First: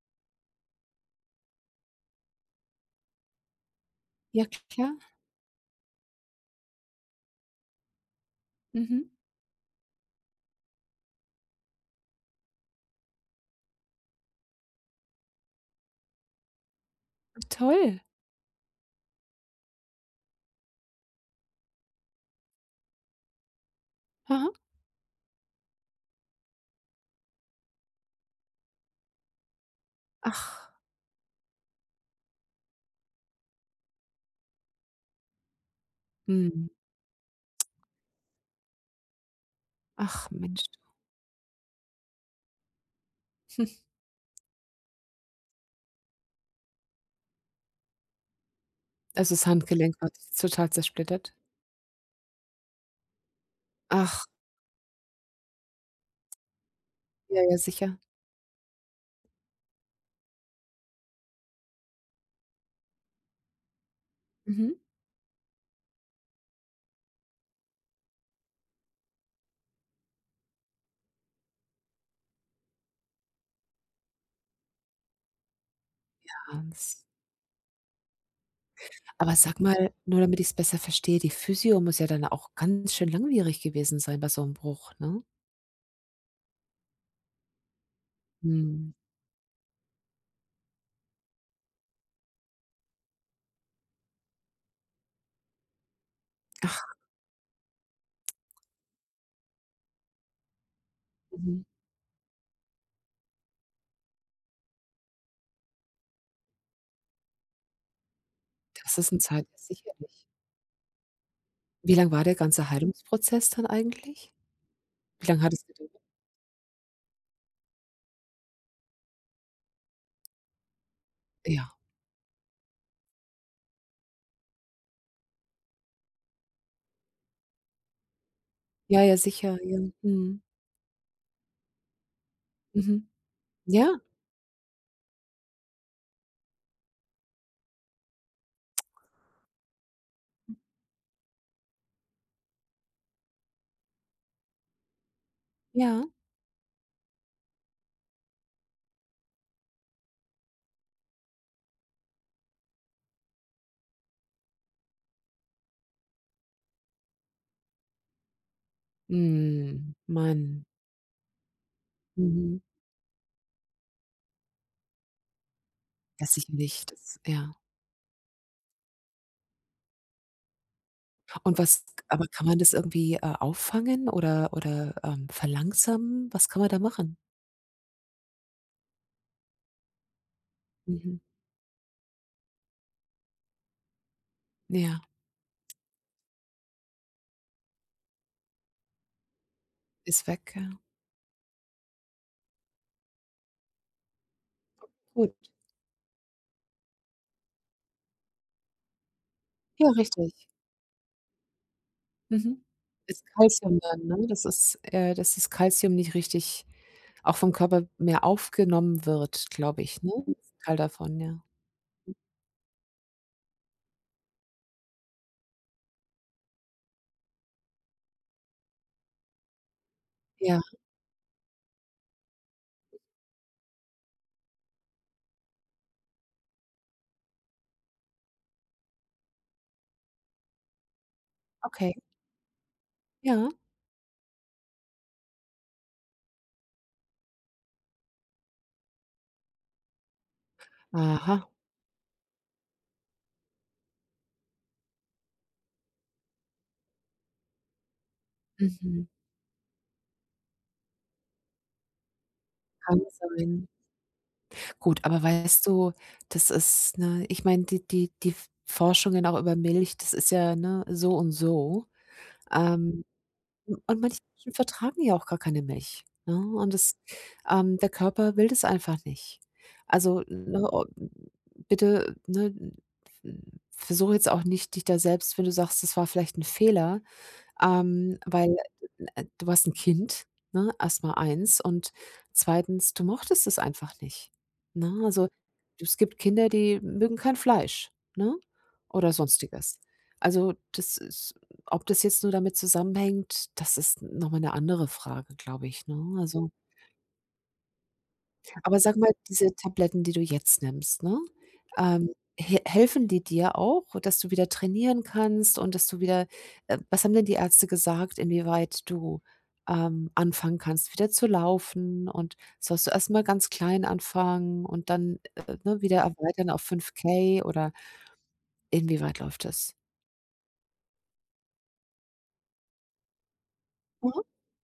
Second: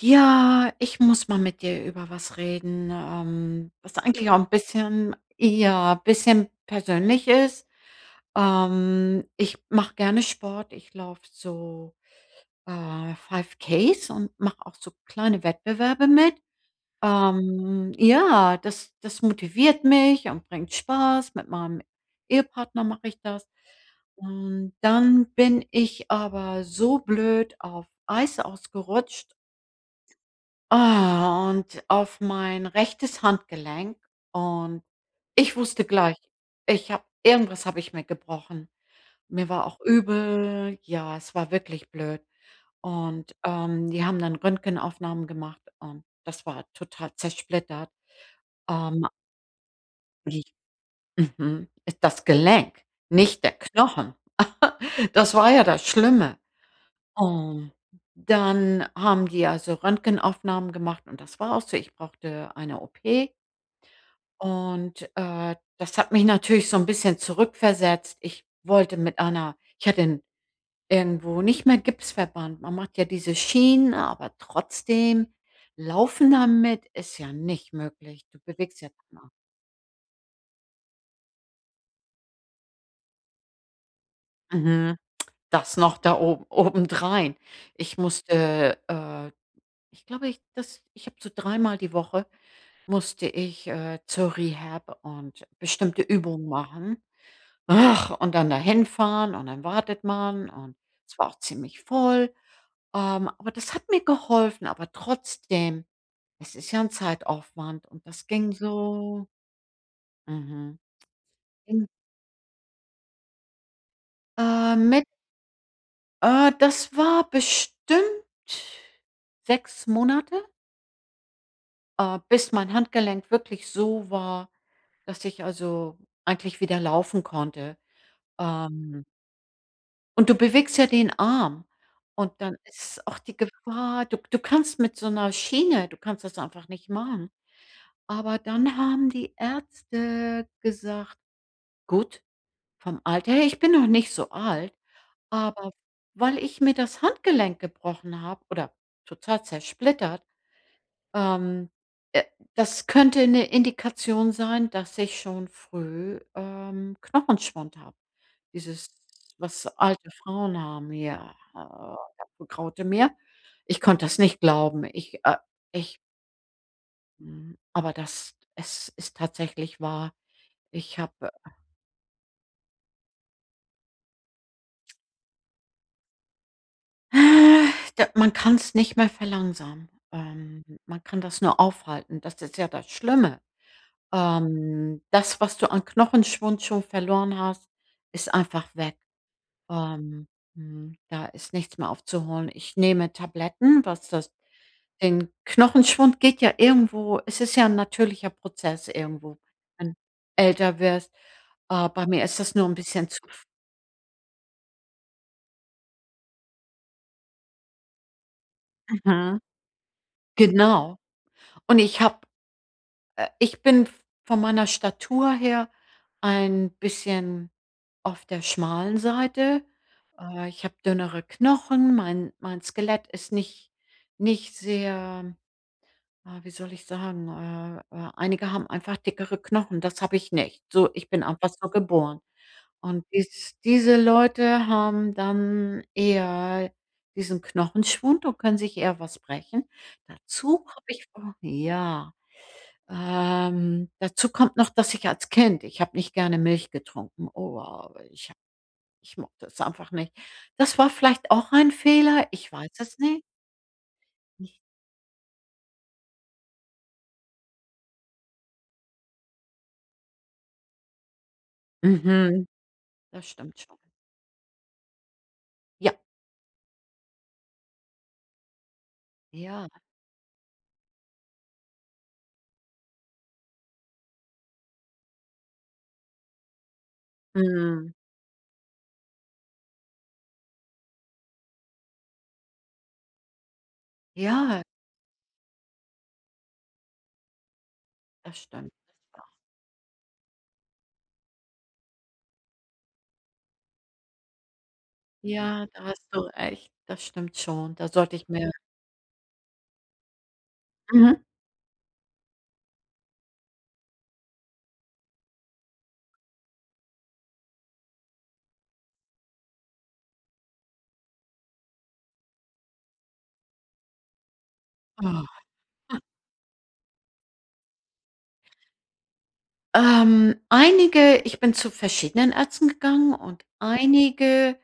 Ja, ich muss mal mit dir über was reden, was eigentlich auch Ja, ein klar. bisschen ja, bisschen persönlich ist. Mhm. Ich mache gerne Sport. Ich laufe so, 5Ks und mache auch so kleine Wettbewerbe mit. Toll. Ja, das motiviert mich und bringt Spaß. Mit meinem Ehepartner mache ich das. Aha. Und dann bin ich aber so blöd auf Eis ausgerutscht, Ach. Und auf mein rechtes Handgelenk und ich wusste gleich, Mhm. ich habe irgendwas habe ich mir gebrochen. Mir war auch Ach Mensch. übel. Ja, es war wirklich blöd. Und, Hm. Die haben dann Röntgenaufnahmen gemacht und das war total zersplittert. Ähm, Also, das Handgelenk war ich total zersplittert. mhm, das Gelenk, nicht der Knochen. Ach, Das war ja das Schlimme. ja, ja, Ähm, sicher. Dann haben die also Röntgenaufnahmen gemacht und das war auch so. Ich brauchte eine OP. Mhm. Und, das hat mich natürlich so ein bisschen zurückversetzt. Ich wollte mit einer ich hatte 'n irgendwo nicht mehr Gipsverband. Man macht ja diese Schienen, aber trotzdem laufen damit Hans. ist ja nicht möglich. Du bewegst ja keiner. Aber sag mal, nur damit ich es besser verstehe, die Physio muss ja dann auch ganz schön langwierig gewesen sein bei so 'nem Bruch, Mhm. ne? Das noch da oben obendrein. Ich musste, Mhm. Ich glaube, ich habe so 3 Mal die Woche musste ich, zur Rehab und bestimmte Übungen Ach, machen. Ach, und dann dahin fahren und dann wartet man und es war auch mhm. ziemlich voll. Aber das hat mir geholfen, aber trotzdem, es ist ja ein Zeitaufwand und das ging Das ist 'n so, Zeit, ja, sicherlich. mhm, ging, Wie lang war der ganze Heilungsprozess dann eigentlich? Mit Wie lange hat es gedauert? Das war bestimmt 6 Monate, Ja. Bis mein Handgelenk wirklich so war, dass ich also eigentlich wieder laufen konnte. Ja, Ähm ja, sicher, ja. Und du Mhm. bewegst ja den Arm und dann ist Mhm. auch die Ja, Gefahr du kannst mit so einer Schiene du kannst das einfach nicht machen. Aber dann haben die Ärzte gesagt: „Gut, vom Alter her ich bin noch nicht so alt, aber ja. weil ich mir das Handgelenk gebrochen habe oder total zersplittert, ähm, äh, das könnte eine Indikation sein, dass ich schon früh, Knochenschwund habe. Dieses, was Mhm, alte Frauen Mann. haben, ja, Mhm. begraute mir. Ich konnte das nicht glauben. Ich Ja, sicherlich, das ja. Aber das es ist tatsächlich wahr. Ich habe, Und was aber kann man das irgendwie, auffangen oder verlangsamen? Was kann man da machen? äh, da man kann es nicht mehr verlangsamen. Man Mhm. kann das nur aufhalten. Das ist ja das Schlimme. Ja, Das, was du an Knochenschwund schon verloren hast, ist einfach weg. ist Ähm, weg, ja. mhm, Da ist nichts mehr aufzuholen. Ich nehme Tabletten, was das den Gut. Knochenschwund geht ja irgendwo es ist ja ein natürlicher Prozess irgendwo, Ja, wenn du richtig. älter wirst. Bei mir ist das Mhm. nur ein bisschen zu. Das Kalzium dann, ne? Das ist dass das Kalzium nicht richtig auch vom Körper mehr aufgenommen Mhm, wird, glaube ich, ne? Teil genau. davon, ja. Und ich habe, ich bin von meiner Statur her ein bisschen auf der schmalen Seite. Ja, Ich habe dünnere Knochen, mein Skelett ist nicht sehr, wie soll ich sagen, einige haben einfach dickere Knochen, das habe ich nicht. So, ich bin einfach so okay. geboren. Und Ja. diese Leute haben dann eher diesen Knochenschwund und können sich eher was brechen. Dazu habe ich, oh, Aha. ja, dazu kommt noch, dass ich als Kind ich habe nicht gerne Milch getrunken. Oh, wow, ich Mhm. ich mochte es einfach nicht. Das war vielleicht auch ein Fehler, ich weiß es Kann nicht. sein. Ich. Gut, aber weißt du, das ist, ne, ich meine, die die F Forschungen auch über Milch, das ist ja, ne, so und so. Mhm, Ähm, das stimmt schon. und manche Menschen vertragen ja auch gar keine Ja, Milch, ne? Und das der Körper will das einfach nicht. ja, Also, ne, o bitte, ne, versuche jetzt auch nicht dich da selbst, wenn du sagst, das war vielleicht ein Fehler mhm, weil du warst ein Kind, ne? Erst mal 1 und zweitens, du mochtest es einfach nicht, ja, ne? Also, es gibt Kinder, die mögen kein Fleisch, ne? das stimmt. Oder Sonstiges. Also, das ist ob das jetzt nur damit zusammenhängt, das ist nochmal eine andere Frage, Ja, glaube da ich, ne? hast du Also, recht, das stimmt schon. Da sollte ich mir. aber sag mal, diese Tabletten, die du jetzt nimmst, Mhm. ne? Ähm, he helfen die dir auch, dass du wieder trainieren kannst und dass du wieder was haben denn die Ärzte gesagt, inwieweit du anfangen kannst, wieder zu laufen, und sollst du erst mal ganz klein anfangen und dannAh. Ne, wieder erweitern auf 5K oder inwieweit läuft das? Einige Ich bin zu verschiedenen Ärzten gegangen und Mhm. einige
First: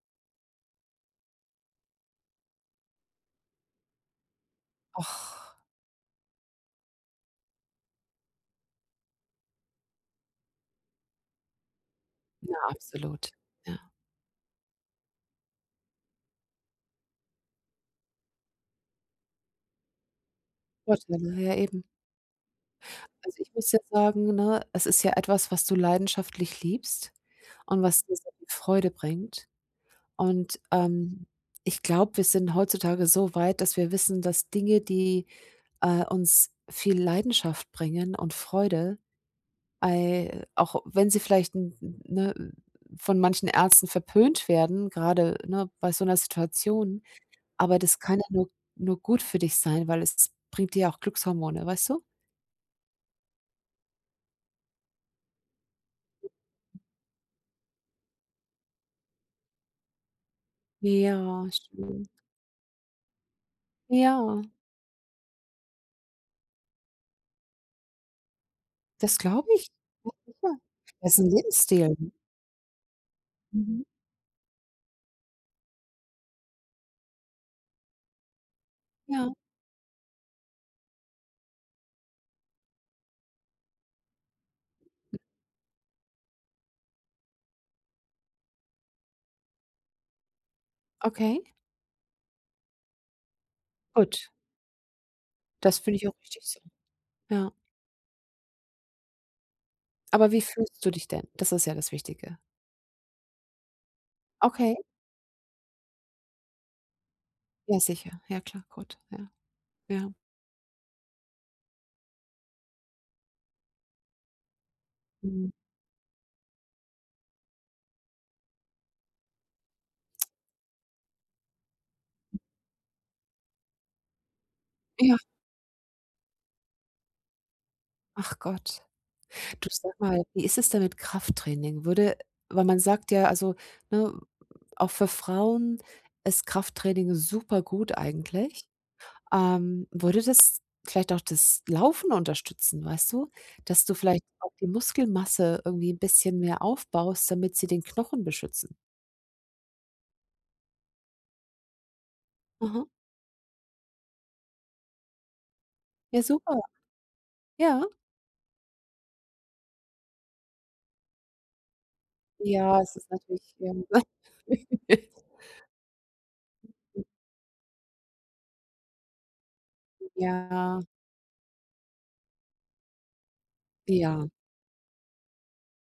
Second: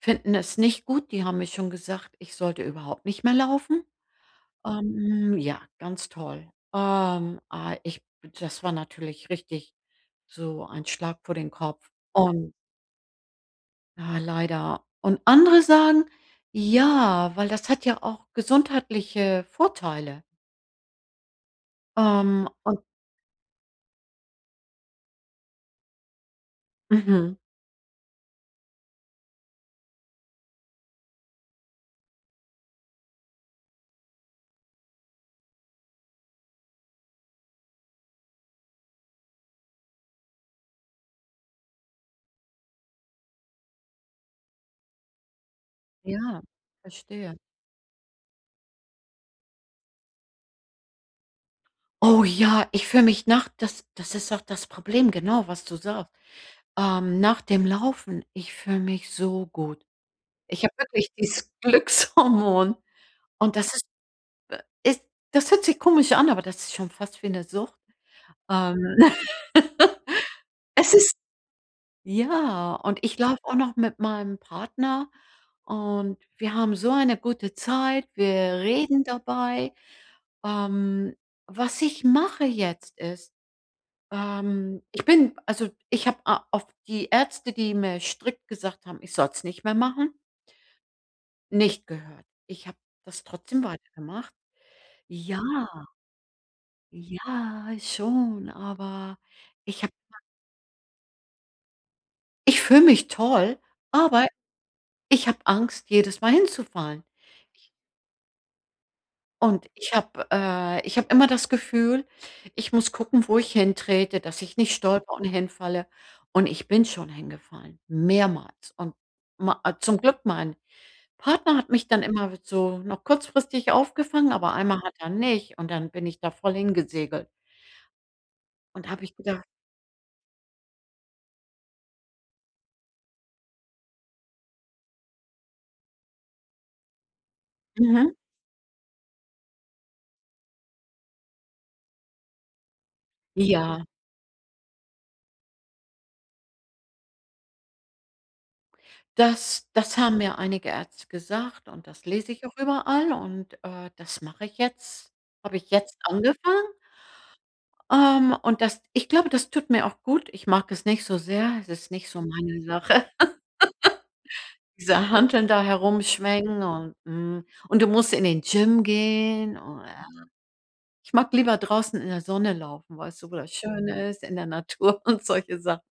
finden es nicht gut. Die haben mir schon gesagt, ich sollte überhaupt nicht mehr laufen. Och, Ja, ganz toll. Ah, ich Das war natürlich richtig so ein Schlag vor den Kopf und na, absolut. Ja, ja, leider. Und andere sagen: „Ja, weil das hat ja auch gesundheitliche Vorteile.“ Vorteile, ja eben. Ähm, und Also, ich muss ja sagen, ne, es ist ja etwas, was du leidenschaftlich liebst, mhm, und was dir sehr viel Freude bringt. Und ich glaube, wir sind heutzutage so weit, dass wir wissen, dass Dinge, die uns viel Leidenschaft bringen und Freude, ei auch wenn sie vielleicht 'n ne, von manchen Ärzten verpönt werden, gerade, ne, bei so einer ja, Situation, verstehe. aber das kann ja nur gut für dich sein, weil es bringt dir ja auch Glückshormone, weißt du? Oh ja, ich fühle mich nach das ist auch das Problem, genau, was du sagst. Nach dem Laufen, ich fühle mich so gut. Ich habe wirklich Ja, dieses schön. Glückshormon und das ist. Ja, Ist Das hört sich komisch an, aber das ist schon fast wie 'ne Sucht. Ähm, das glaube ich, ja. Es ist Das ist 'n Lebensstil. ja, und ich laufe auch noch Mhm. mit meinem Partner und wir haben so eine gute Zeit. Wir reden Ja, dabei. Ähm, Was ich mache jetzt ist, ich bin also, ich habe a auf die Ärzte, die mir strikt gesagt haben, ich soll's nicht mehr machen, okay. nicht gehört. Ich habe das trotzdem Gut, weitergemacht. Ja. das finde ich auch richtig so. Ja. Ja, schon, aber ich hab, Aber wie fühlst du dich denn? Das ist ja das Wichtige. ich fühle mich toll, aber Okay, ich habe Angst, jedes Mal hinzufallen. ja sicher. Ja klar, gut. Ja, Und ich ja. habe immer das Gefühl, ich muss gucken, wo ich hintrete, dass ich nicht stolper und Mhm. hinfalle. Und ich bin schon hingefallen, mehrmals. Und ma zum Glück mein Partner hat mich dann immer so noch kurzfristig aufgefangen, aber einmal hat er Ja, nicht und dann bin ich da voll hingesegelt. ach Gott. Und da habe ich gedacht. Du, sag mal, wie ist es denn mit Krafttraining? Würde weil man sagt ja, also, ne, auch für Frauen ist Krafttraining super gut Mhm, eigentlich. Würde das vielleicht auch das Laufen unterstützen, weißt du? Dass ja. du vielleicht auch die Muskelmasse irgendwie ein bisschen mehr aufbaust, damit sie den Knochen beschützen. Das haben mir einige Ärzte gesagt und das lese ich auch Mhm. überall und, das mache ich jetzt habe ich jetzt Ja, super. angefangen, Ja. Und das ich glaube, das tut mir auch gut. Ich mag es nicht so sehr. Es ist nicht so meine Ja, es Sache, ist natürlich diese Hanteln da herumschwenken und, und du musst in den Gym gehen. Oh, ja. Ja, Ich mag lieber draußen in der Sonne laufen, weißt du, wo das schön ist, ja, in der Natur und solche Sachen.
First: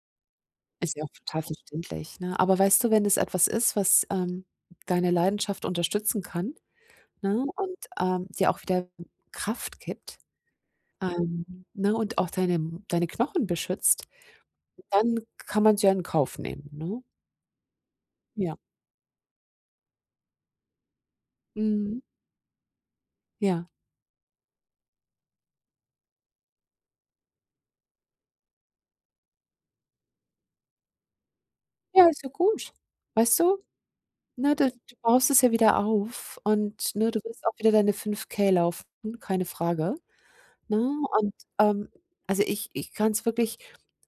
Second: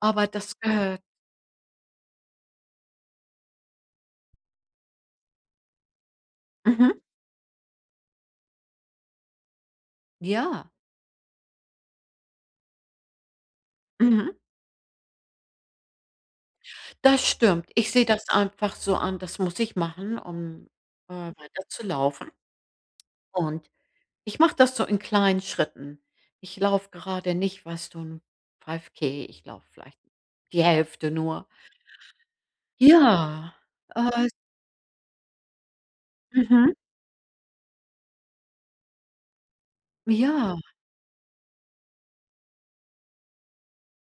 Aber das ist gehört. ja auch total verständlich, ne? Aber weißt du, wenn es etwas ist, was deine Leidenschaft unterstützen kann, Mhm, ne, und dir auch wieder Kraft gibtja, ne, und auch deine M deine Knochen beschützt, mhm. dann kann man's ja in Kauf nehmen, ne? Das stimmt. Ich sehe das Ja. einfach so an, das muss ich machen, um, Mhm. weiterzulaufen. Ja. Und ich mache das so in kleinen Schritten. Ich laufe gerade nicht, weißt du, 'n 5 K, ich laufe vielleicht die Hälfte nur. Ja, ist ja gut. Weißt Ja, du, äh, ne, du baust es ja wieder auf mhm, und, ne, du wirst auch wieder deine 5K laufen, keine Frage. ja, Ne? Und, ähm, also, ich kann es wirklich,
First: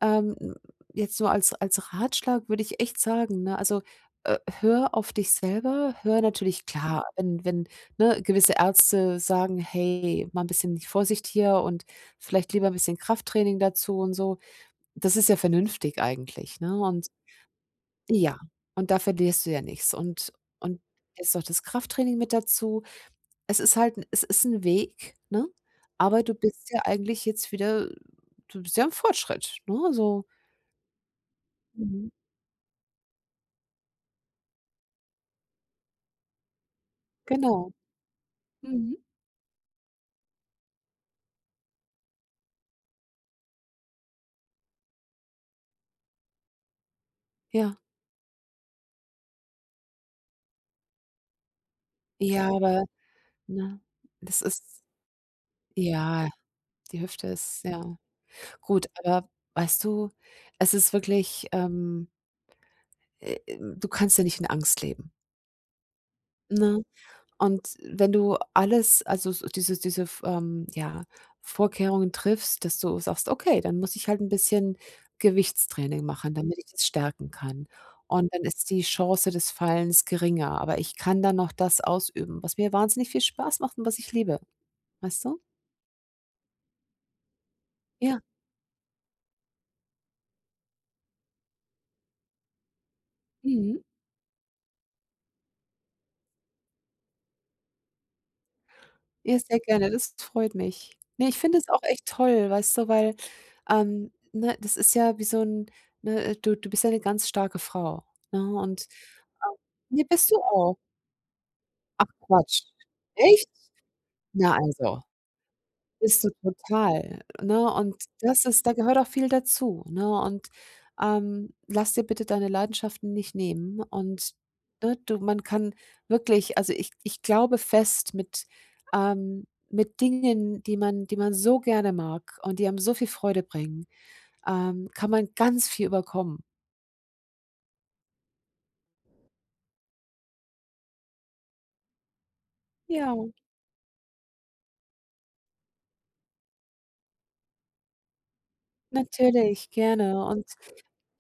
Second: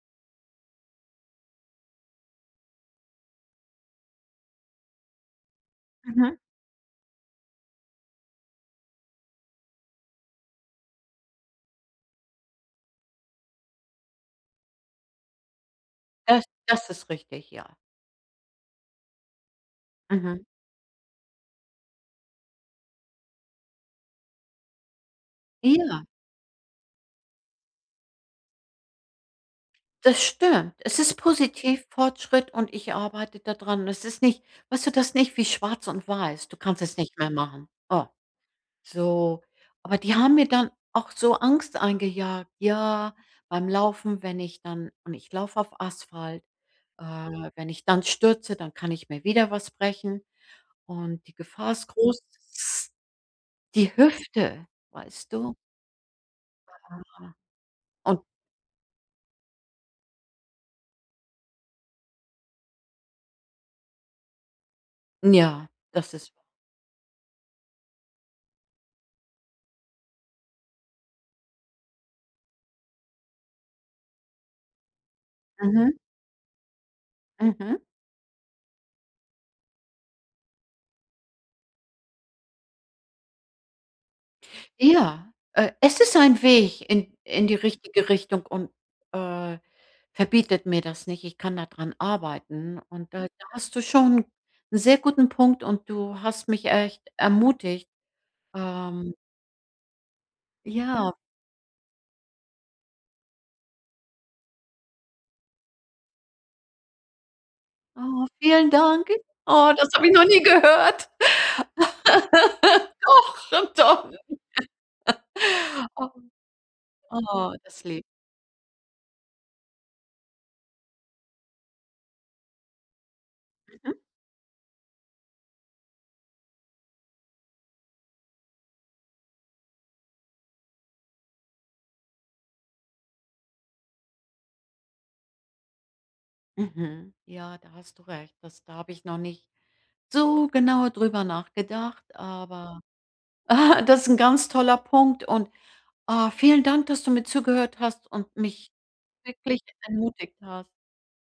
ähm, jetzt so als Ratschlag würde ich echt sagen, ne, also hör auf dich selber, hör mhm, natürlich klar, wenn, ne, gewisse Ärzte sagen: „Hey, mal ein bisschen Vorsicht hier und vielleicht lieber ein bisschen Krafttraining dazu" und so. Das ist ja vernünftig das eigentlich, ne? das Und ist richtig, ja. ja, und da verlierst du ja nichts. Und Mhm. und ist doch das Krafttraining mit dazu. Es ist 'n Weg, ne? Ja, Aber du bist ja eigentlich jetzt wieder, du bist ja im Fortschritt, ne? das So. stimmt. Es ist positiv, Mhm. Fortschritt und ich arbeite da dran. Es ist nicht weißt du, das ist nicht wie schwarz und weiß. Du kannst es nicht mehr machen. Genau. Oh. Mhm. So, aber die haben mir dann auch so Angst eingejagt. Ja, beim Laufen, wenn ich dann und ich laufe auf Asphalt, äh, wenn Ja. ich dann stürze, dann kann ich mir wieder was brechen und die Gefahr ist groß, Ja, aber, s- ne, die das Hüfte, ist weißt du? ja, die Hüfte Ah, ist ja, und gut, aber weißt du, es ist wirklich, du kannst ja nicht in Angst leben, ja, das ist. ne? Und wenn du alles, also so diese f ja, Vorkehrungen triffst, dass du sagst: „Okay, dann muss ich halt ein bisschen Mhm, Gewichtstraining machen, damit ich das stärken kann." mhm. Und dann ist die Chance des Fallens geringer, aber ich kann dann noch das ausüben, was mir wahnsinnig viel Spaß macht und was ich liebe. Weißt Ja, du? Es ist ein Weg in die richtige Ja. Richtung und, äh, verbietet mir das nicht. Ich kann da dran arbeiten und da hast Mhm. du schon einen sehr guten Punkt und du hast mich echt ermutigt. Ähm, Ja, sehr gerne, das freut mich. ja, Ne, ich finde es auch echt toll, weißt du, weil ne, das ist ja wie so 'n ne du bist ja 'ne ganz starke Frau, oh, ne, vielen und, Dank. ähm Oh, das ne, habe ich noch bist du nie auch. gehört. Ach Quatsch. Echt? Doch, doch. Na also. Bist Oh, du total, oh, ne? das ist Und lieb. das ist da gehört auch viel dazu, ne? Und lass dir bitte deine Leidenschaften nicht nehmen Mhm. und, ne, du man kann wirklich, also, ich glaube fest ähm, mit Dingen, die man so gerne mag und die einem so viel Freude bringen kann man ganz viel überkommen. Mhm. Ja, da hast du recht. Das da habe ich noch nicht so genau drüber nachgedacht, aber Ja, das ist ein ganz toller Punkt und, vielen Dank, dass du mir zugehört hast und mich wirklich natürlich, gerne, ermutigt und hast.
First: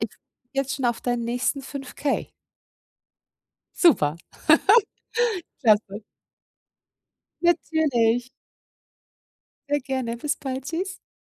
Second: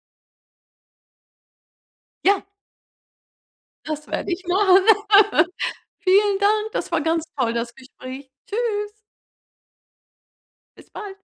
ich bin jetzt schon auf deinen nächsten 5K. Ja, das Super. werde ich machen. Klasse. Vielen Dank, das war ganz toll, das Natürlich. Gespräch. Tschüss, Sehr gerne. Bis bald. bis Tschüss. bald.